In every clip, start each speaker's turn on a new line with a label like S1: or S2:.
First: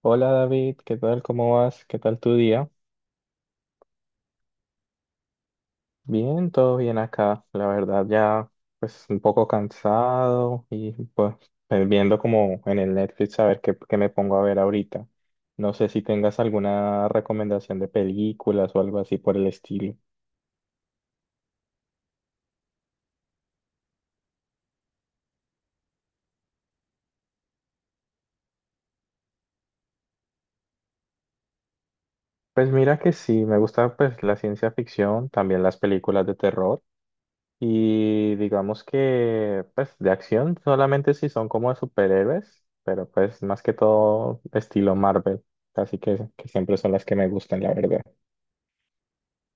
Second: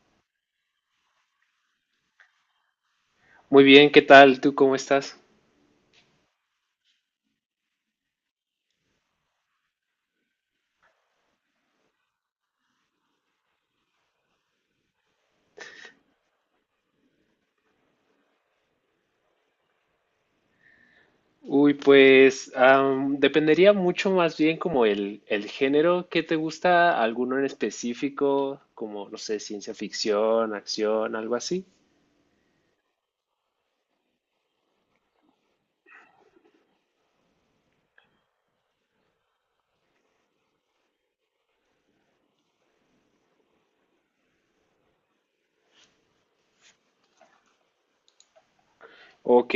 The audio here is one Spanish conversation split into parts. S1: Hola David, ¿qué tal? ¿Cómo vas? ¿Qué tal tu día?
S2: Muy bien, ¿qué tal? ¿Tú cómo estás?
S1: Bien, todo bien acá. La verdad ya pues un poco cansado y viendo como en el Netflix a ver qué me pongo a ver ahorita. No sé si tengas alguna recomendación de películas o algo así por el estilo.
S2: Uy, pues dependería mucho más bien como el género. ¿Qué te gusta, alguno en específico, como, no sé, ciencia ficción, acción, algo así?
S1: Pues mira que sí, me gusta pues la ciencia ficción, también las películas de terror. Y digamos que, pues, de acción solamente si son como de superhéroes, pero pues más que todo estilo Marvel. Así que siempre son las que me gustan, la verdad.
S2: Ok,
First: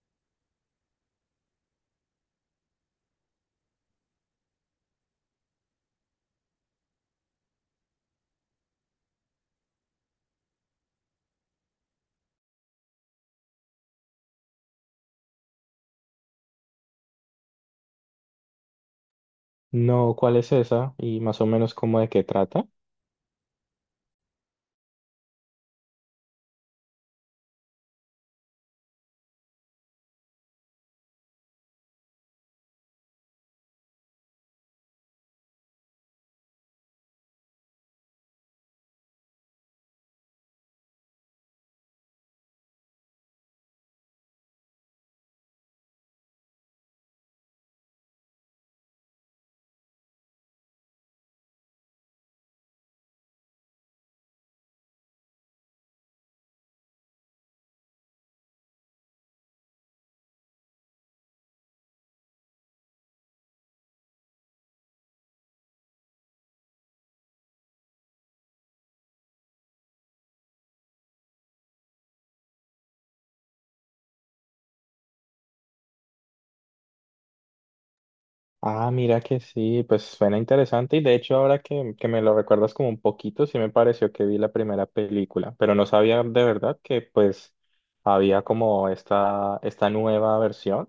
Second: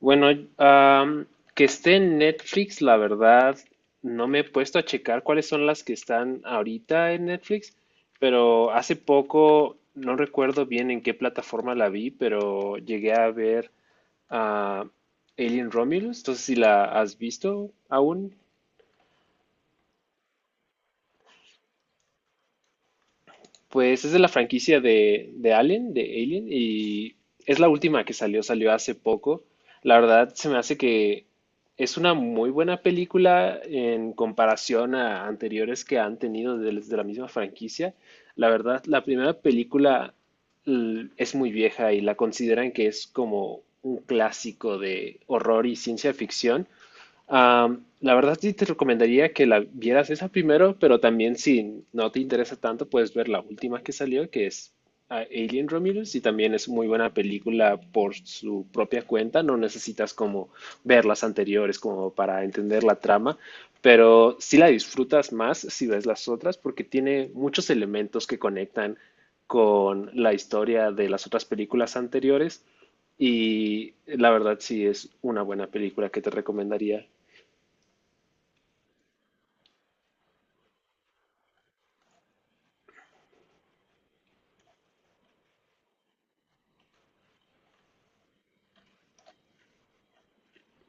S2: bueno, am, que esté en Netflix, la verdad, no me he puesto a checar cuáles son las que están ahorita en Netflix, pero hace poco, no recuerdo bien en qué plataforma la vi, pero llegué a ver... a Alien Romulus. Entonces, si la has visto aún,
S1: No, ¿cuál es esa? Y más o menos cómo de qué trata.
S2: pues es de la franquicia de Alien, de Alien, y es la última que salió, salió hace poco. La verdad, se me hace que es una muy buena película en comparación a anteriores que han tenido de la misma franquicia. La verdad, la primera película es muy vieja y la consideran que es como un clásico de horror y ciencia ficción. La verdad sí te recomendaría que la vieras esa primero, pero también si no te interesa tanto, puedes ver la última que salió, que es Alien Romulus, y también es muy buena película por su propia cuenta. No necesitas como ver las anteriores como para entender la trama, pero sí la disfrutas más si ves las otras porque tiene muchos elementos que conectan con la historia de las otras películas anteriores. Y la verdad sí es una buena película que te recomendaría.
S1: Ah, mira que sí, pues suena interesante. Y de hecho, ahora que me lo recuerdas como un poquito, sí me pareció que vi la primera película, pero no sabía de verdad que pues había como esta nueva versión.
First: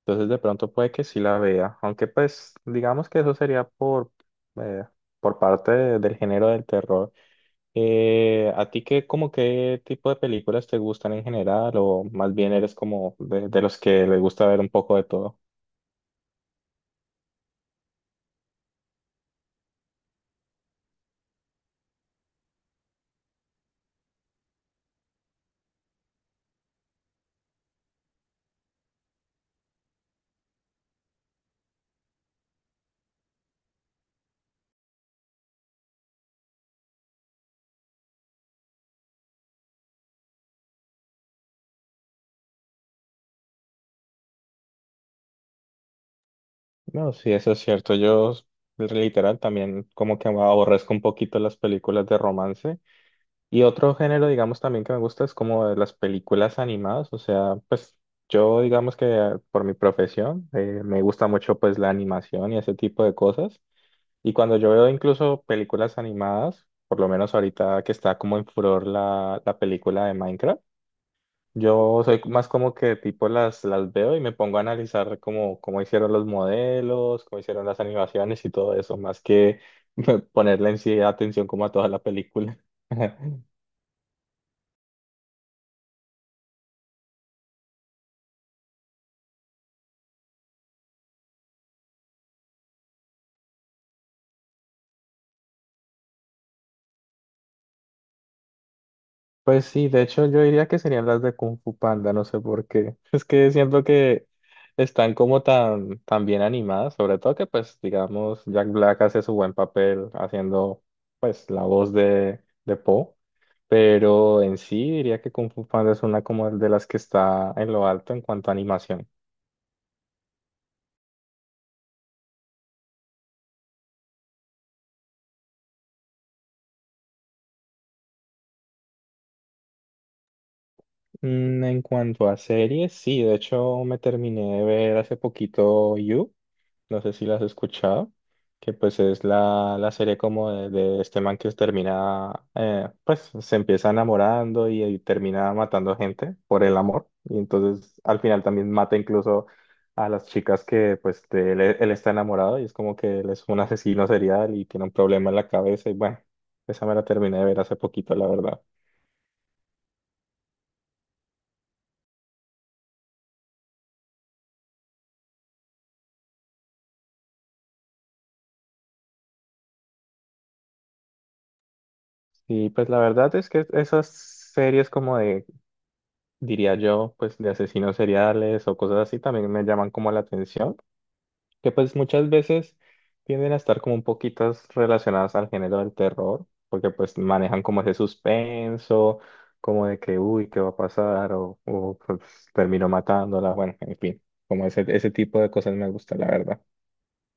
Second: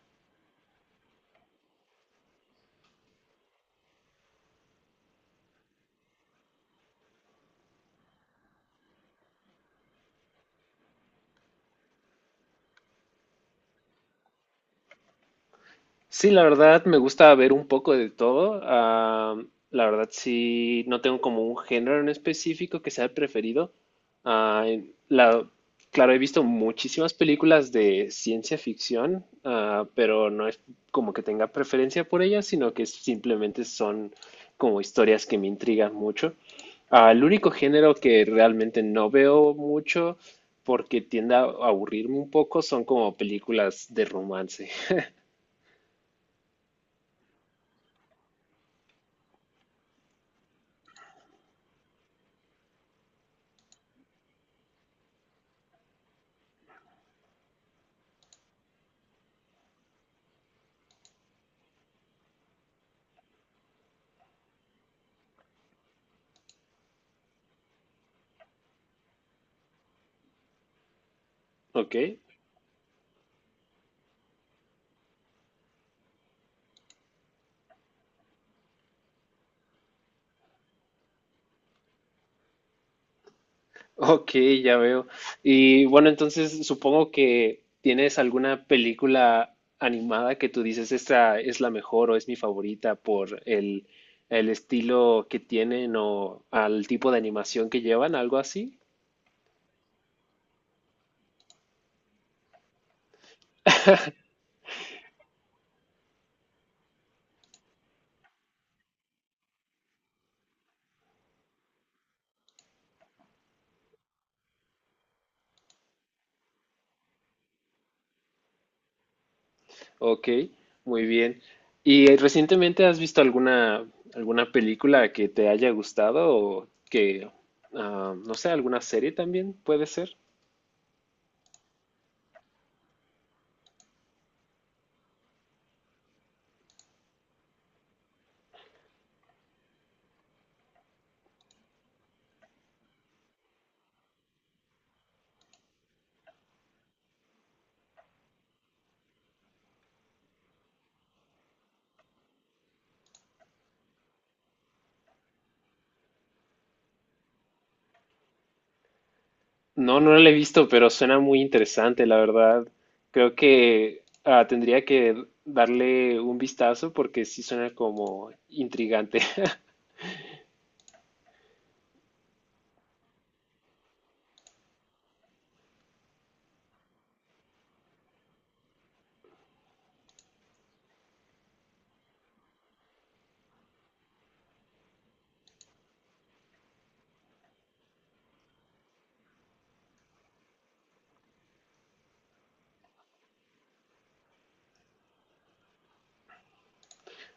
S1: Entonces de pronto puede que sí la vea, aunque pues digamos que eso sería eh, por del género del terror. ¿A ti qué, como qué tipo de películas te gustan en general o más bien eres como de los que les gusta ver un poco de todo?
S2: Sí, la verdad me gusta ver un poco de todo. La verdad sí, no tengo como un género en específico que sea el preferido. Ah, en- la- claro, he visto muchísimas películas de ciencia ficción, pero no es como que tenga preferencia por ellas, sino que simplemente son como historias que me intrigan mucho. El único género que realmente no veo mucho porque tiende a aburrirme un poco son como películas de romance.
S1: No, sí, eso es cierto. Yo literal también como que aborrezco un poquito las películas de romance. Y otro género, digamos, también que me gusta es como de las películas animadas, o sea, pues yo, digamos que por mi profesión, me gusta mucho pues la animación y ese tipo de cosas. Y cuando yo veo incluso películas animadas, por lo menos ahorita que está como en furor la película de Minecraft,
S2: ¿Ok?
S1: yo soy más como que tipo las veo y me pongo a analizar cómo hicieron los modelos, cómo hicieron las animaciones y todo eso, más que ponerle en sí atención como a toda la película.
S2: Ok, ya veo. Y bueno, entonces supongo que tienes alguna película animada que tú dices, esta es la mejor o es mi favorita por el estilo que tienen o al tipo de animación que llevan, algo así.
S1: Pues sí, de hecho yo diría que serían las de Kung Fu Panda, no sé por qué. Es que siento que están como tan bien animadas, sobre todo que pues digamos Jack Black hace su buen papel haciendo pues la voz de Po, pero en sí diría que Kung Fu Panda es una como de las que está en lo alto en cuanto a animación.
S2: Ok, muy bien. ¿Y recientemente has visto alguna, alguna película que te haya gustado o que, no sé, alguna serie también puede ser?
S1: Mm, en cuanto a series, sí, de hecho me terminé de ver hace poquito You. No sé si las has escuchado, que pues es la serie como de este man que termina, pues se empieza enamorando y termina matando gente por el amor, y entonces al final también mata incluso a las chicas que pues de él, él está enamorado y es como que él es un asesino serial y tiene un problema en la cabeza y bueno, esa me la terminé de ver hace poquito, la verdad.
S2: No, no la he visto, pero suena muy interesante, la verdad. Creo que tendría que darle un vistazo porque sí suena como intrigante.
S1: Y pues la verdad es que esas series como de, diría yo, pues de asesinos seriales o cosas así también me llaman como la atención. Que pues muchas veces tienden a estar como un poquitas relacionadas al género del terror, porque pues manejan como ese suspenso, como de que, uy, ¿qué va a pasar? O pues, termino matándola, bueno, en fin, como ese tipo de cosas me gusta, la verdad.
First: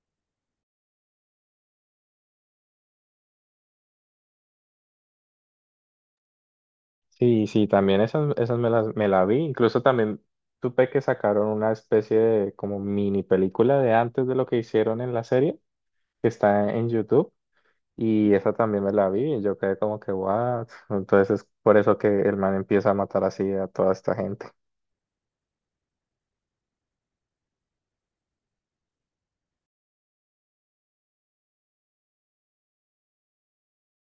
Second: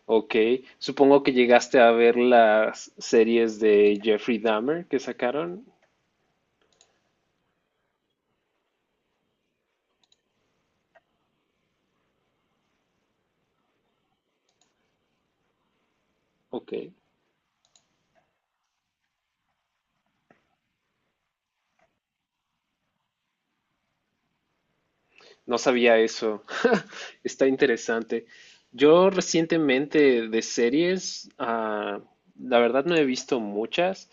S2: Ok, supongo que llegaste a ver las series de Jeffrey Dahmer que sacaron.
S1: Sí, sí, también esas me las me la vi, incluso también supe que sacaron una especie de como mini película de antes de lo que hicieron en la serie, que
S2: Ok.
S1: está en YouTube. Y esa también me la vi y yo quedé como que, what? Entonces es por eso que el man empieza a matar así a toda esta gente.
S2: No sabía eso. Está interesante. Yo recientemente de series, la verdad no he visto muchas,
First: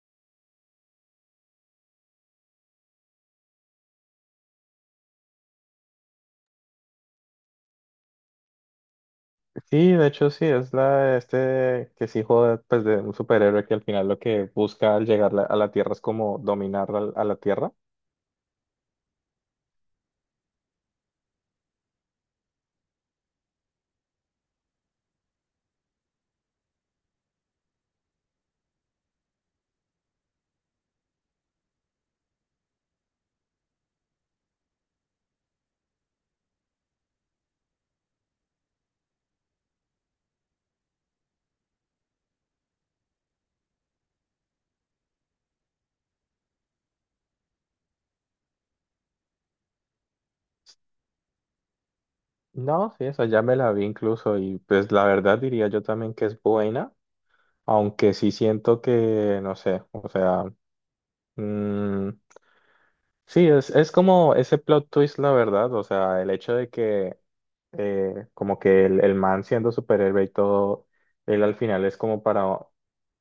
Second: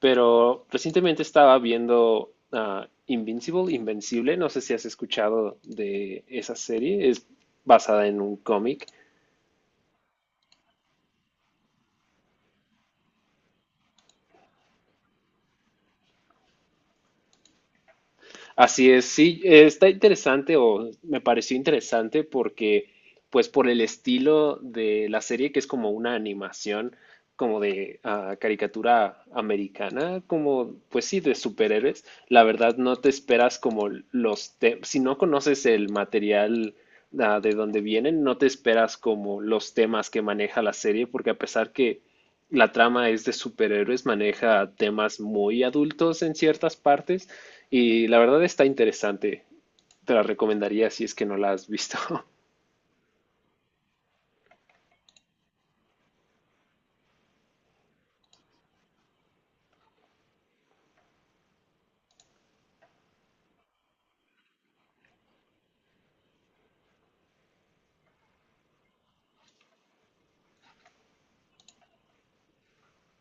S2: pero recientemente estaba viendo Invincible, Invencible. No sé si has escuchado de esa serie. Es basada en un cómic.
S1: Sí, de hecho sí, es la de este que es hijo de, pues, de un superhéroe que al final lo que busca al llegar a la Tierra es como dominar la Tierra.
S2: Así es, sí, está interesante o me pareció interesante porque, pues por el estilo de la serie, que es como una animación, como de caricatura americana, como, pues sí, de superhéroes, la verdad no te esperas como los temas, si no conoces el material de donde vienen, no te esperas como los temas que maneja la serie, porque a pesar que la trama es de superhéroes, maneja temas muy adultos en ciertas partes y la verdad está interesante. Te la recomendaría si es que no la has visto.
S1: No, sí, esa ya me la vi incluso y pues la verdad diría yo también que es buena, aunque sí siento que, no sé, o sea, mm, sí, es como ese plot twist, la verdad, o sea, el hecho de que como que el man siendo superhéroe y todo, él al final es como para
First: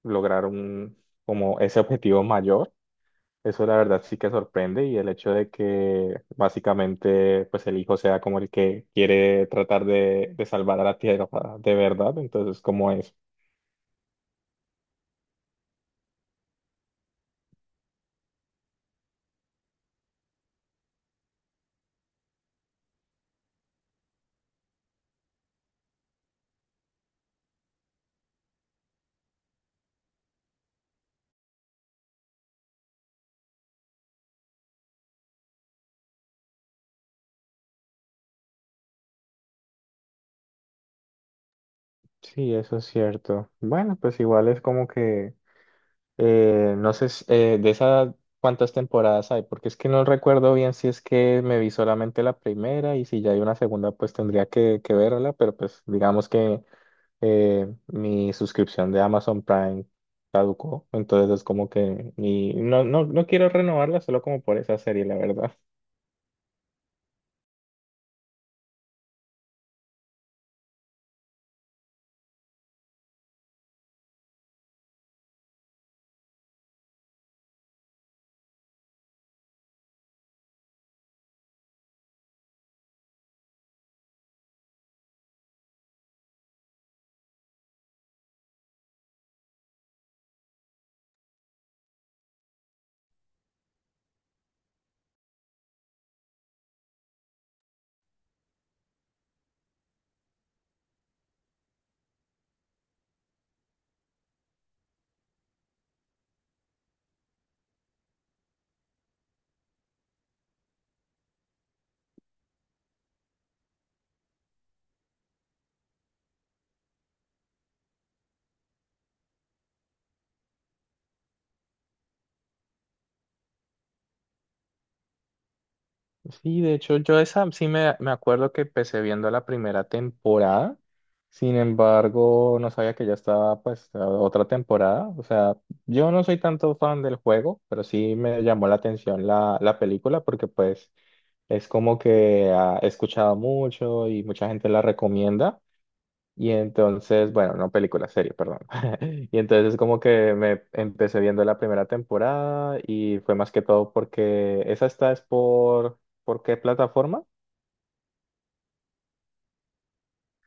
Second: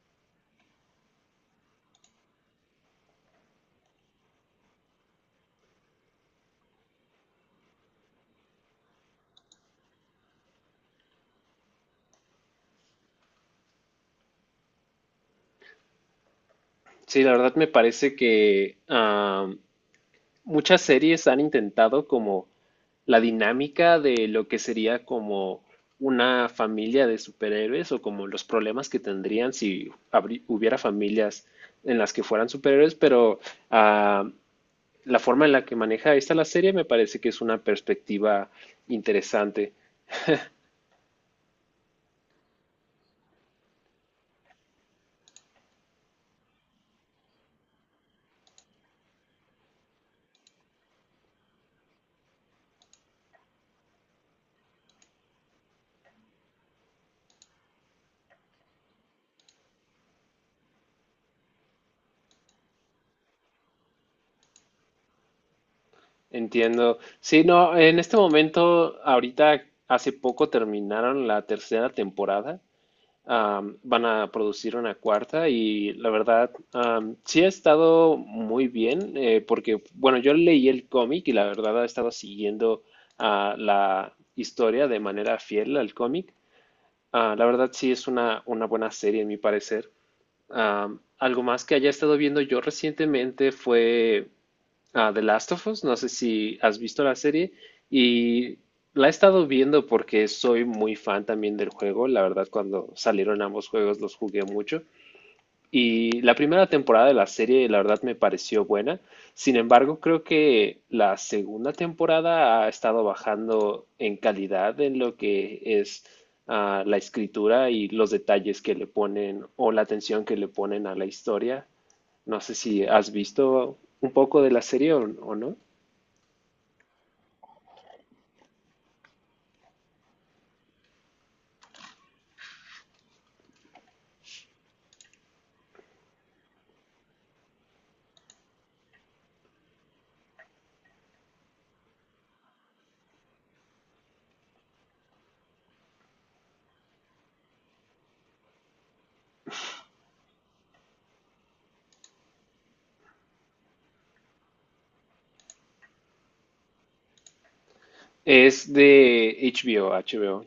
S1: lograr un, como ese objetivo mayor. Eso la verdad sí que sorprende y el hecho de que básicamente pues el hijo sea como el que quiere tratar de salvar a la tierra de verdad, entonces como es.
S2: Sí, la verdad me parece que muchas series han intentado como la dinámica de lo que sería como una familia de superhéroes o como los problemas que tendrían si hubiera familias en las que fueran superhéroes, pero ah, la forma en la que maneja esta la serie me parece que es una perspectiva interesante.
S1: Sí, eso es cierto. Bueno, pues igual es como que eh, no sé, de esas cuántas temporadas hay, porque es que no recuerdo bien si es que me vi solamente la primera y si ya hay una segunda, pues tendría que verla, pero pues digamos que mi suscripción de Amazon Prime caducó, entonces es como que ni, no, no, no quiero renovarla solo como por esa serie, la verdad.
S2: Entiendo. Sí, no, en este momento, ahorita hace poco terminaron la tercera temporada. Van a producir una cuarta y la verdad, sí ha estado muy bien porque, bueno, yo leí el cómic y la verdad he estado siguiendo la historia de manera fiel al cómic. La verdad sí es una buena serie, en mi parecer. Algo más que haya estado viendo yo recientemente fue a The Last of Us. No sé si has visto la serie y la he estado viendo porque soy muy fan también del juego. La verdad, cuando salieron ambos juegos los jugué mucho. Y la primera temporada de la serie, la verdad, me pareció buena. Sin embargo, creo que la segunda temporada ha estado bajando en calidad en lo que es la escritura y los detalles que le ponen o la atención que le ponen a la historia. No sé si has visto un poco de la serie o no.
S1: Sí, de hecho, yo esa sí me acuerdo que empecé viendo la primera temporada. Sin embargo, no sabía que ya estaba pues la otra temporada. O sea, yo no soy tanto fan del juego, pero sí me llamó la atención la película porque pues es como que ah, he escuchado mucho y mucha gente la recomienda. Y entonces, bueno, no película, serie, perdón. Y entonces como que me empecé viendo la primera temporada y fue más que todo porque esa está es ¿por qué plataforma?
S2: Es de HBO, HBO.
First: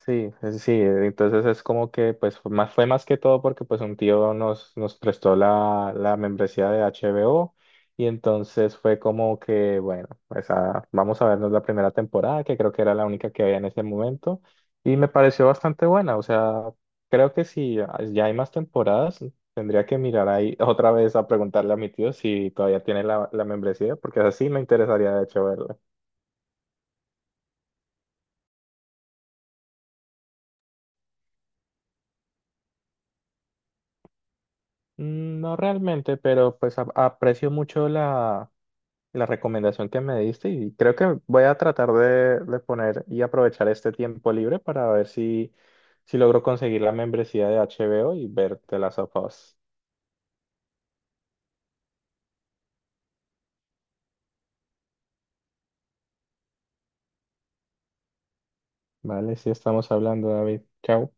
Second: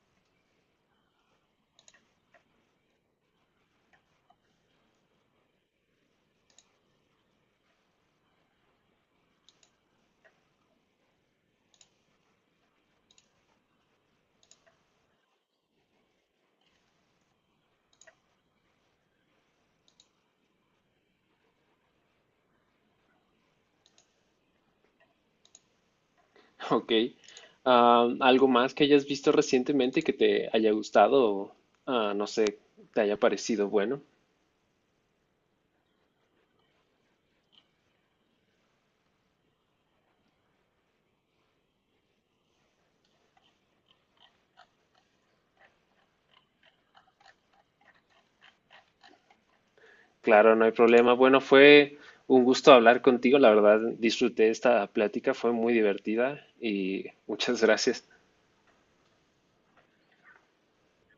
S1: Sí, entonces es como que pues fue fue más que todo porque pues un tío nos prestó la membresía de HBO y entonces fue como que bueno, pues ah, vamos a vernos la primera temporada que creo que era la única que había en ese momento y me pareció bastante buena, o sea, creo que si ya hay más temporadas tendría que mirar ahí otra vez a preguntarle a mi tío si todavía tiene la membresía porque así me interesaría de hecho verla.
S2: Ok. ¿Algo más que hayas visto recientemente que te haya gustado o, no sé, te haya parecido bueno?
S1: Mm, no realmente, pero pues aprecio mucho la la recomendación que me diste y creo que voy a tratar de poner y aprovechar este tiempo libre para ver si logro conseguir la membresía de HBO y ver The Last of Us.
S2: Claro, no hay problema. Bueno, fue un gusto hablar contigo. La verdad, disfruté esta plática, fue muy divertida y muchas gracias.
S1: Vale, sí estamos hablando, David. Chao.